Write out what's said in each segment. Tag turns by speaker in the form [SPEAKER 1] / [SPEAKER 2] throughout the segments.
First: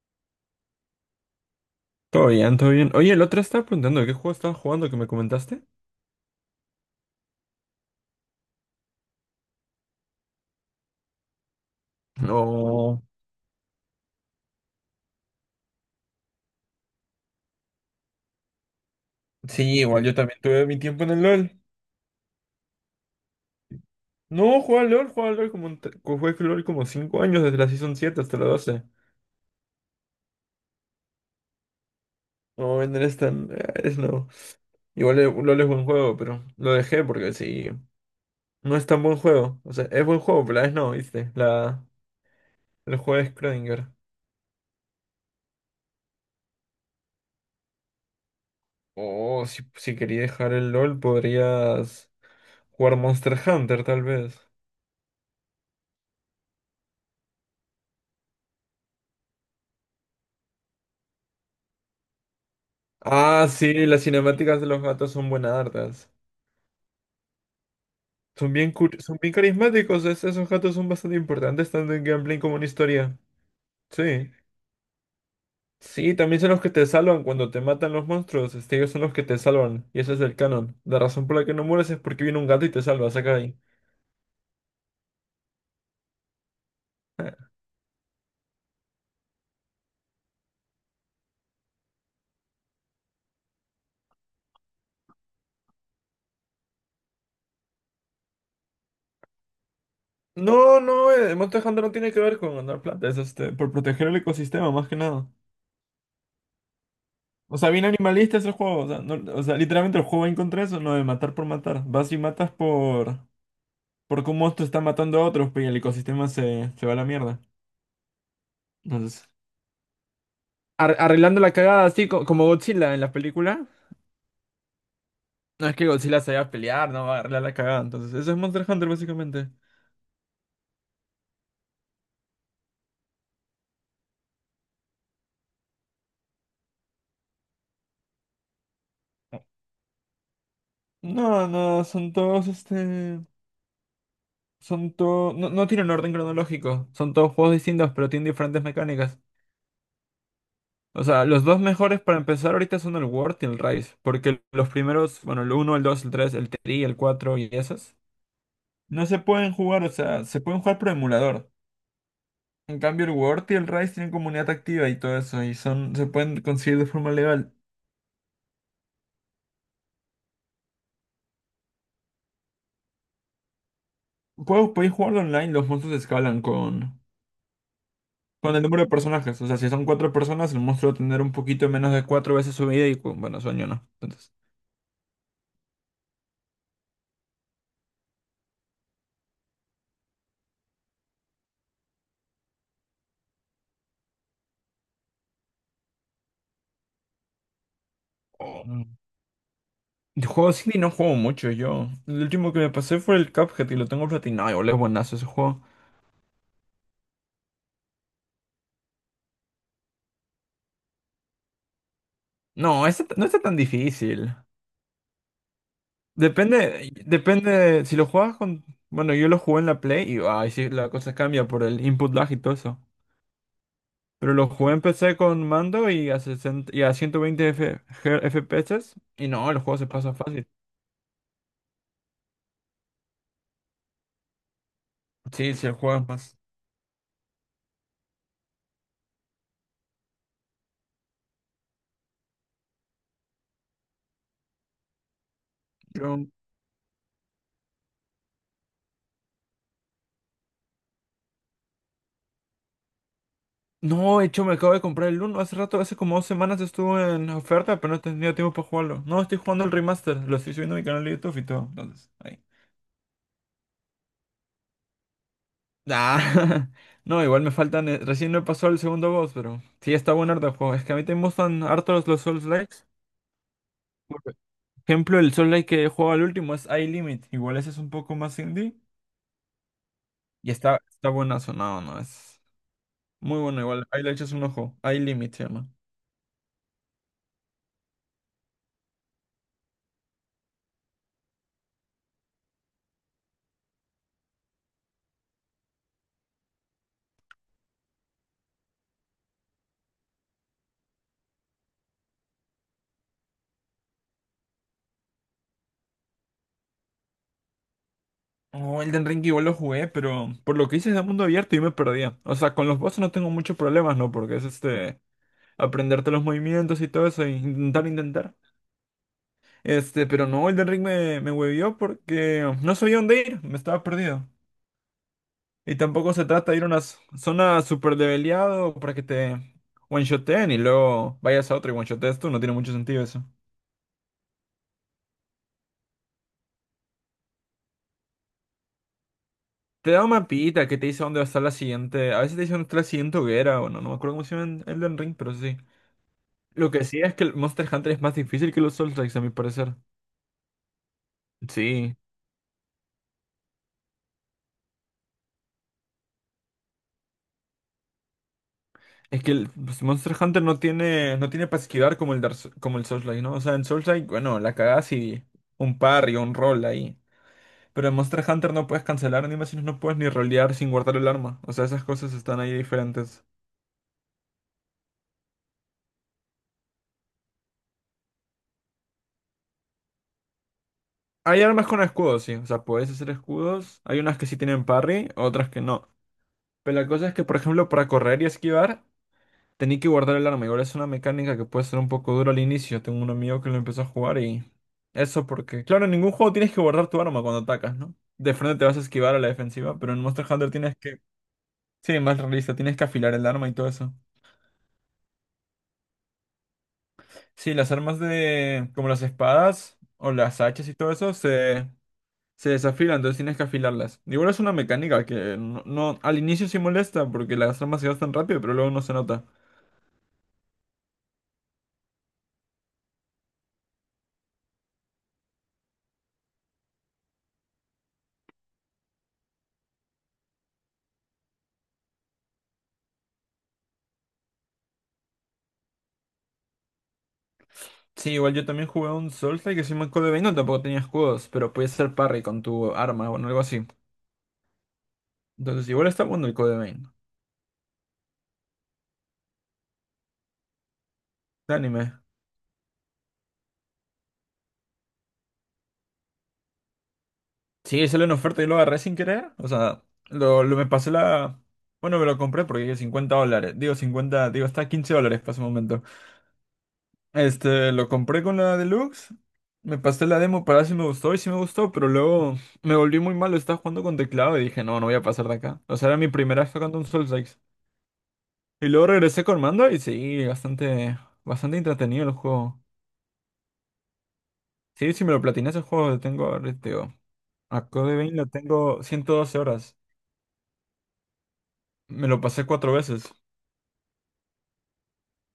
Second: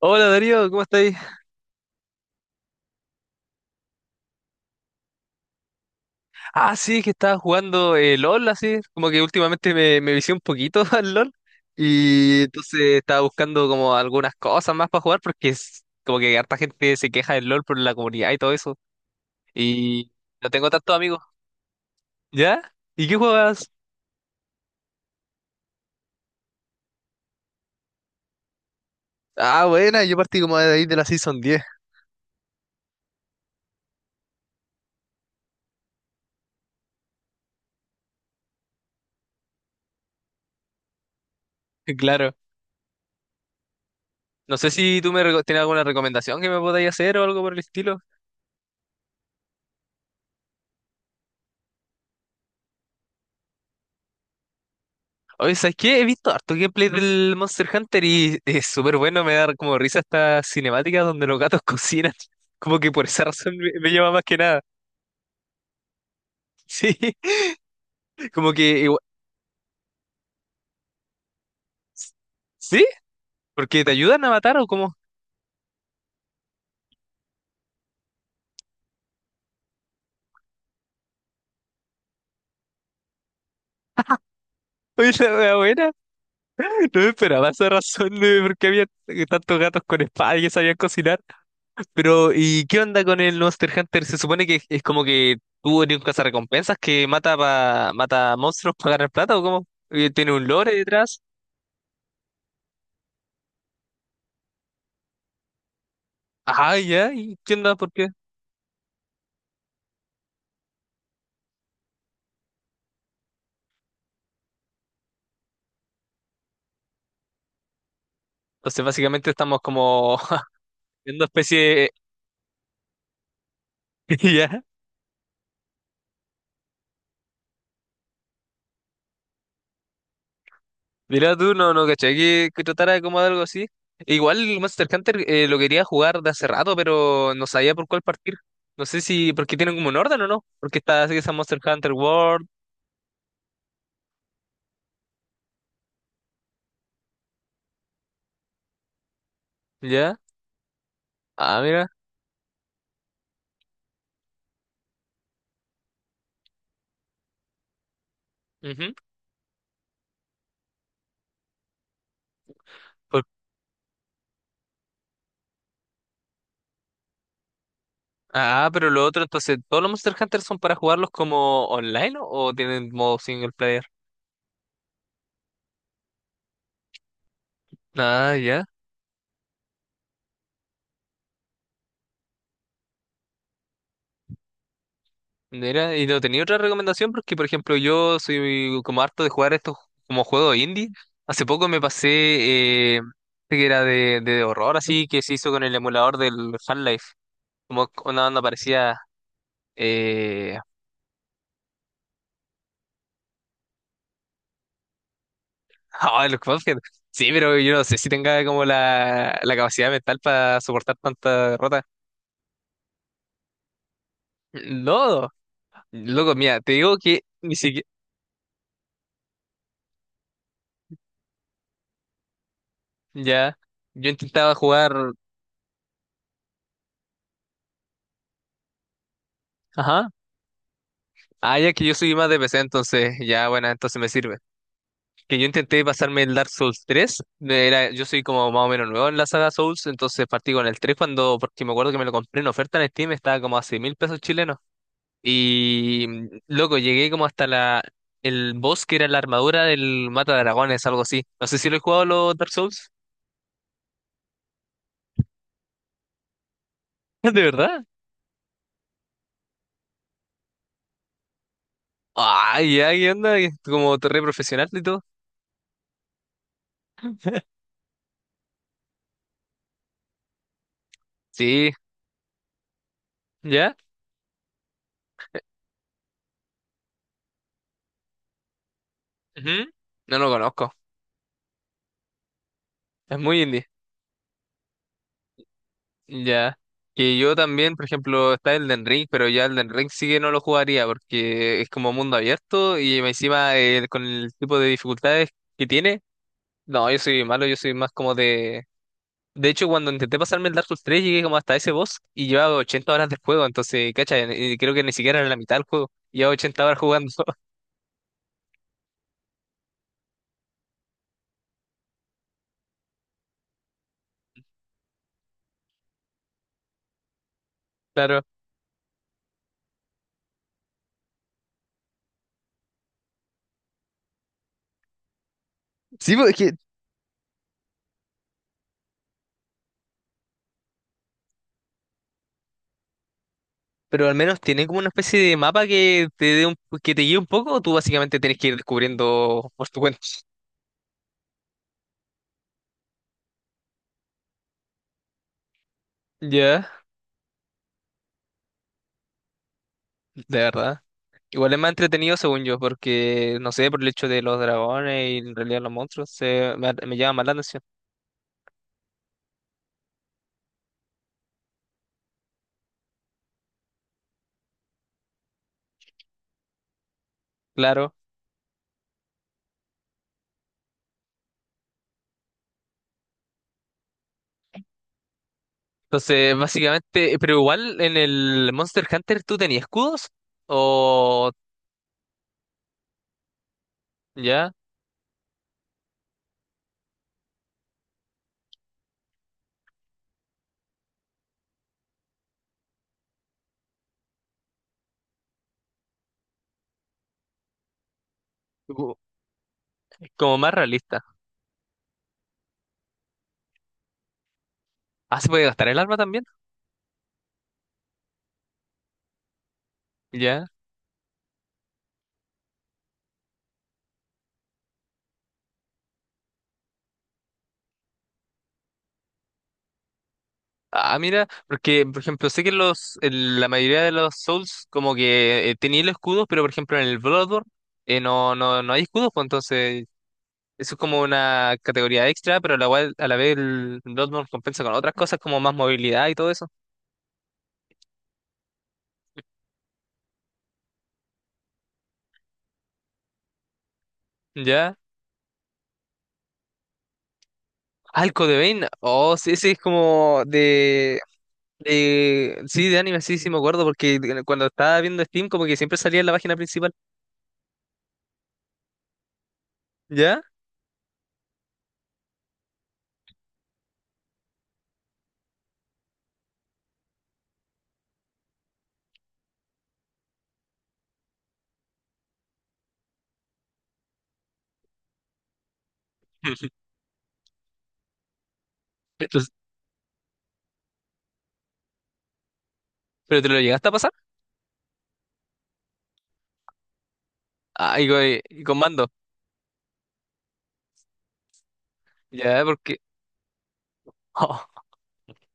[SPEAKER 1] Hola Darío, ¿cómo estáis?
[SPEAKER 2] Todo bien, todo bien. Oye, el otro estaba preguntando, ¿qué juego estabas jugando que me comentaste?
[SPEAKER 1] Ah, sí, que estaba jugando LOL, así, como que últimamente me vicié un poquito al LOL y entonces
[SPEAKER 2] No.
[SPEAKER 1] estaba buscando como algunas cosas más para jugar porque es como que harta gente se queja del LOL por la comunidad y todo eso
[SPEAKER 2] Sí, igual
[SPEAKER 1] y
[SPEAKER 2] yo también
[SPEAKER 1] no
[SPEAKER 2] tuve
[SPEAKER 1] tengo
[SPEAKER 2] mi
[SPEAKER 1] tantos
[SPEAKER 2] tiempo en
[SPEAKER 1] amigos.
[SPEAKER 2] el LOL.
[SPEAKER 1] ¿Ya? ¿Y qué juegas?
[SPEAKER 2] No, jugaba al LOL como, un t- co- jugué al LOL como 5 años, desde la Season 7 hasta la 12.
[SPEAKER 1] Ah, buena, yo partí como de ahí de la Season diez.
[SPEAKER 2] No, en es tan. Es no. Igual el LOL es buen juego, pero lo dejé porque sí, no es tan buen juego. O sea, es buen juego, pero la vez no, ¿viste? La,
[SPEAKER 1] Claro.
[SPEAKER 2] el juego de Schrödinger.
[SPEAKER 1] No sé si tienes alguna recomendación que me podáis hacer o algo por el estilo.
[SPEAKER 2] Oh, si, si quería dejar el LOL, podrías jugar Monster Hunter, tal vez.
[SPEAKER 1] Oye, ¿sabes qué? He visto harto gameplay del Monster Hunter y es súper bueno, me da como risa esta cinemática donde los gatos cocinan. Como que por esa
[SPEAKER 2] Ah,
[SPEAKER 1] razón me,
[SPEAKER 2] sí,
[SPEAKER 1] me
[SPEAKER 2] las
[SPEAKER 1] llama más que nada.
[SPEAKER 2] cinemáticas de los gatos son buenas hartas.
[SPEAKER 1] Sí, como
[SPEAKER 2] Son bien,
[SPEAKER 1] que
[SPEAKER 2] cur- son bien carismáticos, esos gatos son bastante importantes tanto en gameplay como en
[SPEAKER 1] ¿Sí?
[SPEAKER 2] historia.
[SPEAKER 1] ¿Porque te ayudan a
[SPEAKER 2] Sí.
[SPEAKER 1] matar o cómo?
[SPEAKER 2] Sí, también son los que te salvan cuando te matan los monstruos. Este, ellos son los que te salvan. Y ese es el canon. La razón por la que no mueres es porque viene un gato y te salva, saca de ahí.
[SPEAKER 1] Oye, la wea buena. No me esperaba esa razón de por qué había tantos gatos con espada y que sabían cocinar. Pero, ¿y qué onda con el Monster Hunter? Se supone que es como que tú eres un cazarrecompensas que mata monstruos para ganar plata o ¿cómo? ¿Tiene un lore
[SPEAKER 2] No, no,
[SPEAKER 1] detrás?
[SPEAKER 2] Monster Hunter no tiene que ver con ganar plata, es este, por proteger el ecosistema, más que nada.
[SPEAKER 1] Ah, ya, y
[SPEAKER 2] O sea,
[SPEAKER 1] entiendo
[SPEAKER 2] bien
[SPEAKER 1] por qué.
[SPEAKER 2] animalista es el juego. O sea, o sea, literalmente el juego va en contra de eso, no de matar por matar. Vas y matas por. Porque un monstruo está matando a otros, pues, y el ecosistema se va a la mierda.
[SPEAKER 1] Entonces,
[SPEAKER 2] Entonces,
[SPEAKER 1] básicamente estamos como viendo
[SPEAKER 2] Arreglando la cagada,
[SPEAKER 1] especie.
[SPEAKER 2] así como Godzilla en la película.
[SPEAKER 1] Ya.
[SPEAKER 2] No es que Godzilla se vaya a pelear, no va a arreglar la cagada. Entonces, eso es Monster Hunter, básicamente.
[SPEAKER 1] Mira tú, no, no, caché que tratara como de algo así. Igual el Monster Hunter lo quería jugar de hace rato, pero no sabía por cuál partir. No sé si. Porque tienen como un orden o no. Porque está así esa
[SPEAKER 2] No,
[SPEAKER 1] Monster
[SPEAKER 2] no,
[SPEAKER 1] Hunter
[SPEAKER 2] son
[SPEAKER 1] World.
[SPEAKER 2] todos este. Son todos. No, no tienen orden cronológico. Son todos juegos distintos, pero tienen diferentes mecánicas.
[SPEAKER 1] Ya.
[SPEAKER 2] O sea, los dos
[SPEAKER 1] Ah, mira.
[SPEAKER 2] mejores para empezar ahorita son el World y el Rise. Porque los primeros, bueno, el uno el 2 el 3 el 3, el 4 y esos.
[SPEAKER 1] Ujú.
[SPEAKER 2] No se pueden jugar, o sea, se pueden jugar por emulador. En cambio, el
[SPEAKER 1] Por-
[SPEAKER 2] Word y el Rise tienen comunidad activa y todo eso, y son, se pueden conseguir de forma legal.
[SPEAKER 1] Ah, pero lo otro, entonces, ¿todos los Monster Hunter son para jugarlos como online o tienen modo single player?
[SPEAKER 2] Puedes, podéis jugarlo online, los monstruos escalan
[SPEAKER 1] Ah,
[SPEAKER 2] con el
[SPEAKER 1] ya.
[SPEAKER 2] número de personajes. O sea, si son cuatro personas, el monstruo va a tener un poquito menos de 4 veces su vida y, bueno, sueño no. Entonces,
[SPEAKER 1] Mira, y no tenía otra recomendación porque, por ejemplo, yo soy como harto de jugar estos como juegos indie. Hace poco me pasé, eh, que era de horror, así que se hizo con el emulador del Half-Life. Como una banda
[SPEAKER 2] oh. Mm.
[SPEAKER 1] parecía.
[SPEAKER 2] Yo juego
[SPEAKER 1] Eh...
[SPEAKER 2] Silly no juego mucho yo. El último que me pasé fue el Cuphead y lo tengo platinado. Boludo, es buenazo ese juego.
[SPEAKER 1] ah, el Cuphead. Sí, pero yo no sé si tenga como la capacidad mental para soportar tanta derrota.
[SPEAKER 2] No, este no está tan difícil.
[SPEAKER 1] No, loco, mira, te
[SPEAKER 2] Depende,
[SPEAKER 1] digo que ni
[SPEAKER 2] depende,
[SPEAKER 1] siquiera.
[SPEAKER 2] si lo juegas con... Bueno, yo lo jugué en la Play y ay, sí, la cosa cambia por el input lag y todo eso.
[SPEAKER 1] Ya, yo
[SPEAKER 2] Pero lo
[SPEAKER 1] intentaba
[SPEAKER 2] jugué
[SPEAKER 1] jugar.
[SPEAKER 2] empecé con mando y a, 60 y a 120 FPS. Y no, el juego se
[SPEAKER 1] Ajá.
[SPEAKER 2] pasa fácil.
[SPEAKER 1] Ah, ya que yo soy más de PC, entonces ya, bueno, entonces me sirve. Que yo
[SPEAKER 2] Sí, sí, el
[SPEAKER 1] intenté
[SPEAKER 2] juego es
[SPEAKER 1] pasarme el
[SPEAKER 2] más.
[SPEAKER 1] Dark Souls 3. Era, yo soy como más o menos nuevo en la saga Souls, entonces partí con el 3 cuando, porque me acuerdo que me lo compré en oferta en Steam, estaba como a 6 mil pesos chilenos. Y
[SPEAKER 2] Yo-
[SPEAKER 1] loco, llegué como hasta el boss que era la armadura del Mata Dragones, algo así. No sé si lo he jugado los Dark Souls.
[SPEAKER 2] No, de hecho, me acabo de comprar el 1. Hace rato, hace como 2 semanas estuvo en
[SPEAKER 1] ¿De
[SPEAKER 2] oferta,
[SPEAKER 1] verdad?
[SPEAKER 2] pero no he tenido tiempo para jugarlo. No, estoy jugando el remaster. Lo estoy subiendo a mi canal de YouTube y todo. Entonces, ahí.
[SPEAKER 1] Ay, ya, ¿qué onda? Como torre profesional y todo.
[SPEAKER 2] Ah, no, igual me faltan. Recién no he pasado el segundo boss, pero sí está bueno harto el juego. Es que a mí te gustan
[SPEAKER 1] Sí,
[SPEAKER 2] hartos los Souls-likes.
[SPEAKER 1] ¿ya?
[SPEAKER 2] Por ejemplo, el Souls-like que juego al último es iLimit. Igual ese es un poco más indie.
[SPEAKER 1] Ujú. No lo
[SPEAKER 2] Y
[SPEAKER 1] conozco.
[SPEAKER 2] está, está buena sonado, ¿no? Es
[SPEAKER 1] Es
[SPEAKER 2] muy
[SPEAKER 1] muy
[SPEAKER 2] bueno
[SPEAKER 1] indie.
[SPEAKER 2] igual. Ahí le echas un ojo. Ahí Limit se llama.
[SPEAKER 1] Ya. Que yo también, por ejemplo, está Elden Ring, pero ya Elden Ring sí que no lo jugaría porque es como mundo abierto y encima con el tipo de dificultades que tiene. No, yo soy malo, yo soy más como de... De hecho, cuando intenté pasarme el Dark Souls 3 llegué como hasta ese boss y llevaba 80 horas de juego, entonces, cacha, creo que ni siquiera era la mitad del juego. Llevaba 80 horas jugando,
[SPEAKER 2] Oh, Elden Ring igual lo jugué, pero por lo que hice de mundo abierto yo me perdía. O sea, con los bosses no tengo muchos problemas, ¿no? Porque es este. Aprenderte los movimientos y todo eso, e intentar,
[SPEAKER 1] claro.
[SPEAKER 2] intentar. Este, pero no, Elden Ring me huevió porque no sabía dónde ir, me estaba perdido. Y tampoco
[SPEAKER 1] Sí,
[SPEAKER 2] se
[SPEAKER 1] pues, es
[SPEAKER 2] trata
[SPEAKER 1] que...
[SPEAKER 2] de ir a una zona súper leveleado para que te one-shoteen y luego vayas a otra y one-shotees tú, no tiene mucho sentido eso.
[SPEAKER 1] Pero al menos tiene como una especie de mapa que te dé que te guíe un poco, o tú básicamente tienes que ir descubriendo por tu
[SPEAKER 2] Te
[SPEAKER 1] cuenta.
[SPEAKER 2] da un mapita que te dice dónde va a estar la siguiente. A veces te dice dónde está la siguiente hoguera o no. No me acuerdo cómo se llama el Elden Ring, pero sí.
[SPEAKER 1] Ya,
[SPEAKER 2] Lo que sí es que el Monster Hunter es más difícil que los Souls a mi parecer.
[SPEAKER 1] de verdad. Igual es más
[SPEAKER 2] Sí.
[SPEAKER 1] entretenido según yo, porque no sé, por el hecho de los dragones y en realidad los monstruos, me llama más la atención.
[SPEAKER 2] Es que el pues, Monster Hunter no tiene, no tiene para esquivar como el, como el Souls, ¿no? O sea, en Souls bueno, la cagás y un parry o un roll ahí. Pero en
[SPEAKER 1] Claro.
[SPEAKER 2] Monster Hunter no puedes cancelar animaciones, no puedes ni rolear sin guardar el arma. O sea, esas cosas están ahí diferentes.
[SPEAKER 1] Entonces, básicamente, pero igual en el Monster Hunter tú tenías escudos o
[SPEAKER 2] Hay armas con escudos, sí. O sea, puedes hacer escudos. Hay unas que sí
[SPEAKER 1] ya,
[SPEAKER 2] tienen parry, otras que no. Pero la cosa es que, por ejemplo, para correr y esquivar, tenía que guardar el arma. Igual es una mecánica que puede ser un poco dura al inicio. Tengo un amigo que lo empezó a jugar y... Eso porque, claro, en ningún juego tienes que guardar tu arma cuando atacas, ¿no? De frente te vas a
[SPEAKER 1] u-
[SPEAKER 2] esquivar a la defensiva, pero en Monster
[SPEAKER 1] como
[SPEAKER 2] Hunter
[SPEAKER 1] más
[SPEAKER 2] tienes que...
[SPEAKER 1] realista.
[SPEAKER 2] Sí, más realista, tienes que afilar el arma y todo eso.
[SPEAKER 1] Ah, se puede gastar el arma también,
[SPEAKER 2] Sí, las armas de... como las espadas o las
[SPEAKER 1] ya.
[SPEAKER 2] hachas y todo eso se... Se desafilan, entonces tienes que afilarlas. Igual es una mecánica que no, al inicio sí molesta porque las armas se gastan rápido, pero luego no se nota.
[SPEAKER 1] Ah, mira, porque por ejemplo, sé que los, en la mayoría de los Souls como que tenían los escudos, pero por ejemplo en el Bloodborne no hay escudos, pues entonces eso es como una categoría extra, pero a a la vez el Bloodborne compensa con otras cosas como más movilidad y todo eso.
[SPEAKER 2] Sí, igual yo también jugué un Soulslike que se llama Code Vein, no tampoco tenía escudos, pero podías hacer parry con tu arma o algo así.
[SPEAKER 1] ¿Ya?
[SPEAKER 2] Entonces, igual está bueno el Code Vein.
[SPEAKER 1] Ah, el Code Vein. Oh, sí, ese es como
[SPEAKER 2] De anime.
[SPEAKER 1] de... Sí, de anime, sí, sí me acuerdo, porque cuando estaba viendo Steam como que siempre salía en la página principal.
[SPEAKER 2] Sí, salió en oferta y lo agarré sin querer. O sea,
[SPEAKER 1] ¿Ya?
[SPEAKER 2] lo me pasé la. Bueno, me lo compré porque $50. Digo 50, digo, está a $15 para ese momento. Este, lo compré con la Deluxe. Me pasé la demo para ver si me gustó y sí me gustó, pero luego me volví muy malo. Estaba jugando con teclado y dije, no, no voy a pasar de acá. O sea, era mi primera vez tocando un Soulslike. Y luego
[SPEAKER 1] Pero,
[SPEAKER 2] regresé con mando y sí, bastante, bastante entretenido el juego.
[SPEAKER 1] pero ¿te lo llegaste a pasar?
[SPEAKER 2] Sí, si me lo platiné ese juego, lo tengo, ahorita, digo, a
[SPEAKER 1] Ah,
[SPEAKER 2] Code Vein lo
[SPEAKER 1] y con
[SPEAKER 2] tengo
[SPEAKER 1] mando.
[SPEAKER 2] 112 horas. Me lo
[SPEAKER 1] ¿Ya?
[SPEAKER 2] pasé cuatro
[SPEAKER 1] Porque...
[SPEAKER 2] veces.
[SPEAKER 1] Oh,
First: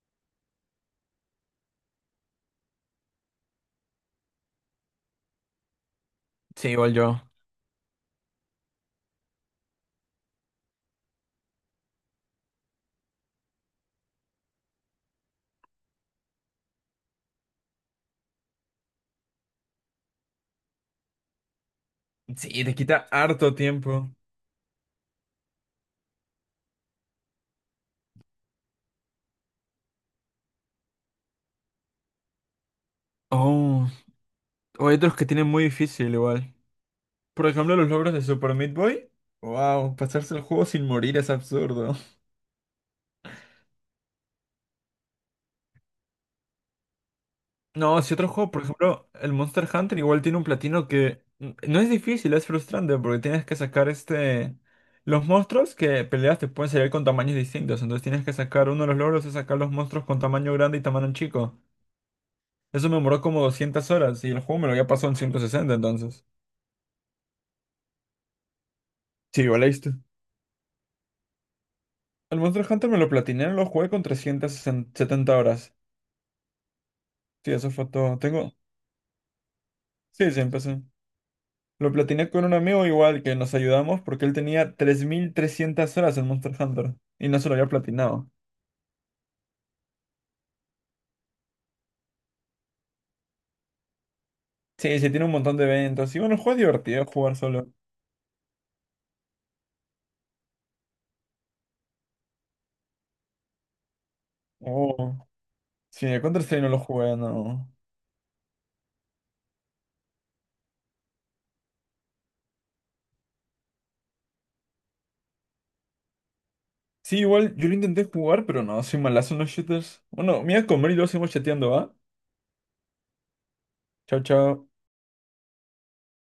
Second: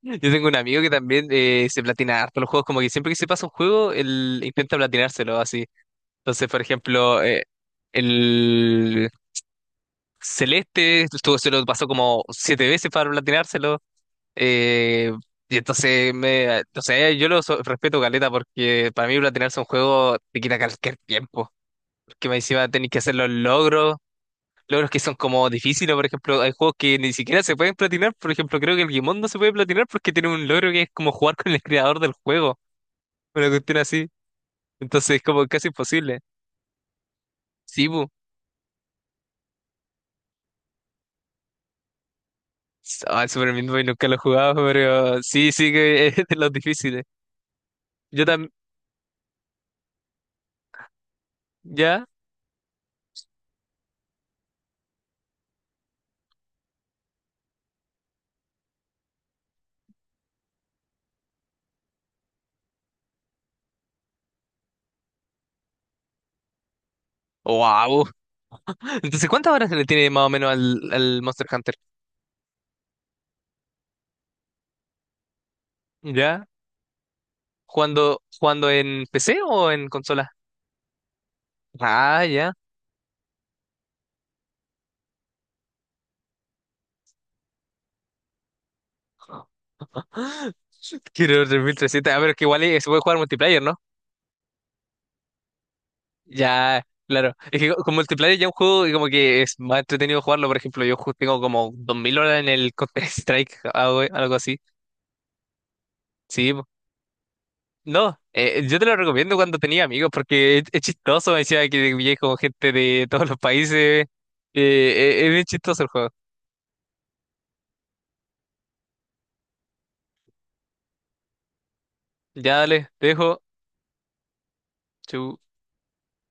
[SPEAKER 1] yo tengo un amigo que también se platina harto los juegos, como que siempre que se pasa un juego, él intenta platinárselo así. Entonces, por
[SPEAKER 2] Sí, igual yo.
[SPEAKER 1] ejemplo... el Celeste, estuvo, se lo pasó como 7 veces para platinárselo. eh, y entonces, o sea, yo respeto caleta porque para mí platinarse un juego te quita cualquier tiempo. Porque me
[SPEAKER 2] Sí,
[SPEAKER 1] encima
[SPEAKER 2] te
[SPEAKER 1] tenés que
[SPEAKER 2] quita
[SPEAKER 1] hacer los
[SPEAKER 2] harto
[SPEAKER 1] logros,
[SPEAKER 2] tiempo.
[SPEAKER 1] logros que son como difíciles. Por ejemplo, hay juegos que ni siquiera se pueden platinar. Por ejemplo, creo que el Gimón no se puede platinar porque tiene un logro que es como jugar con el creador del juego. Una cuestión
[SPEAKER 2] Oh,
[SPEAKER 1] así.
[SPEAKER 2] o hay
[SPEAKER 1] Entonces,
[SPEAKER 2] otros
[SPEAKER 1] es
[SPEAKER 2] que
[SPEAKER 1] como
[SPEAKER 2] tienen muy
[SPEAKER 1] casi
[SPEAKER 2] difícil
[SPEAKER 1] imposible.
[SPEAKER 2] igual. Por ejemplo,
[SPEAKER 1] Sí,
[SPEAKER 2] los
[SPEAKER 1] bu.
[SPEAKER 2] logros de Super Meat Boy. Wow, pasarse el juego sin morir es absurdo.
[SPEAKER 1] Ah, el Super Meat Boy nunca lo he jugado, pero sí, sí que es de los difíciles.
[SPEAKER 2] No, si
[SPEAKER 1] Yo,
[SPEAKER 2] otro
[SPEAKER 1] tam-
[SPEAKER 2] juego, por ejemplo, el Monster Hunter igual tiene un platino que no es
[SPEAKER 1] ¿Ya?
[SPEAKER 2] difícil, es frustrante porque tienes que sacar este... Los monstruos que peleas te pueden salir con tamaños distintos, entonces tienes que sacar uno de los logros es sacar los monstruos con tamaño grande y tamaño chico. Eso me demoró como 200 horas y el juego me lo había pasado en 160, entonces.
[SPEAKER 1] ¡Wow! Entonces,
[SPEAKER 2] Sí,
[SPEAKER 1] ¿cuántas
[SPEAKER 2] igual
[SPEAKER 1] horas le
[SPEAKER 2] leíste.
[SPEAKER 1] tiene más o menos al Monster Hunter?
[SPEAKER 2] El Monster Hunter me lo platiné, lo jugué con 370 horas.
[SPEAKER 1] ¿Ya?
[SPEAKER 2] Sí, eso fue todo.
[SPEAKER 1] ¿Jugando,
[SPEAKER 2] Tengo...
[SPEAKER 1] jugando en PC o en consola?
[SPEAKER 2] Sí, sí, empecé. Lo
[SPEAKER 1] Ah,
[SPEAKER 2] platiné con
[SPEAKER 1] ya.
[SPEAKER 2] un amigo igual que nos ayudamos porque él tenía 3.300 horas en Monster Hunter y no se lo había platinado.
[SPEAKER 1] Quiero 3300. A ver, que igual se puede jugar multiplayer, ¿no?
[SPEAKER 2] Sí, sí, tiene un montón de eventos. Y bueno, el juego es
[SPEAKER 1] Ya,
[SPEAKER 2] divertido
[SPEAKER 1] claro.
[SPEAKER 2] jugar
[SPEAKER 1] Es
[SPEAKER 2] solo.
[SPEAKER 1] que con multiplayer ya un juego y como que es más entretenido jugarlo. Por ejemplo, tengo como 2000 horas en el Counter-Strike, algo, algo así.
[SPEAKER 2] Oh, sí, el
[SPEAKER 1] Sí,
[SPEAKER 2] Counter-Strike
[SPEAKER 1] po.
[SPEAKER 2] no lo jugué, no.
[SPEAKER 1] No. Yo te lo recomiendo cuando tenía amigos porque es chistoso. Me decía que vivía con gente de todos los países. Es bien chistoso el juego.
[SPEAKER 2] Sí, igual yo lo intenté jugar, pero no, soy malazo en los shooters. Bueno, me voy a comer y luego seguimos chateando, ¿va?
[SPEAKER 1] Ya dale, te dejo.
[SPEAKER 2] Chao, chao.
[SPEAKER 1] Chau.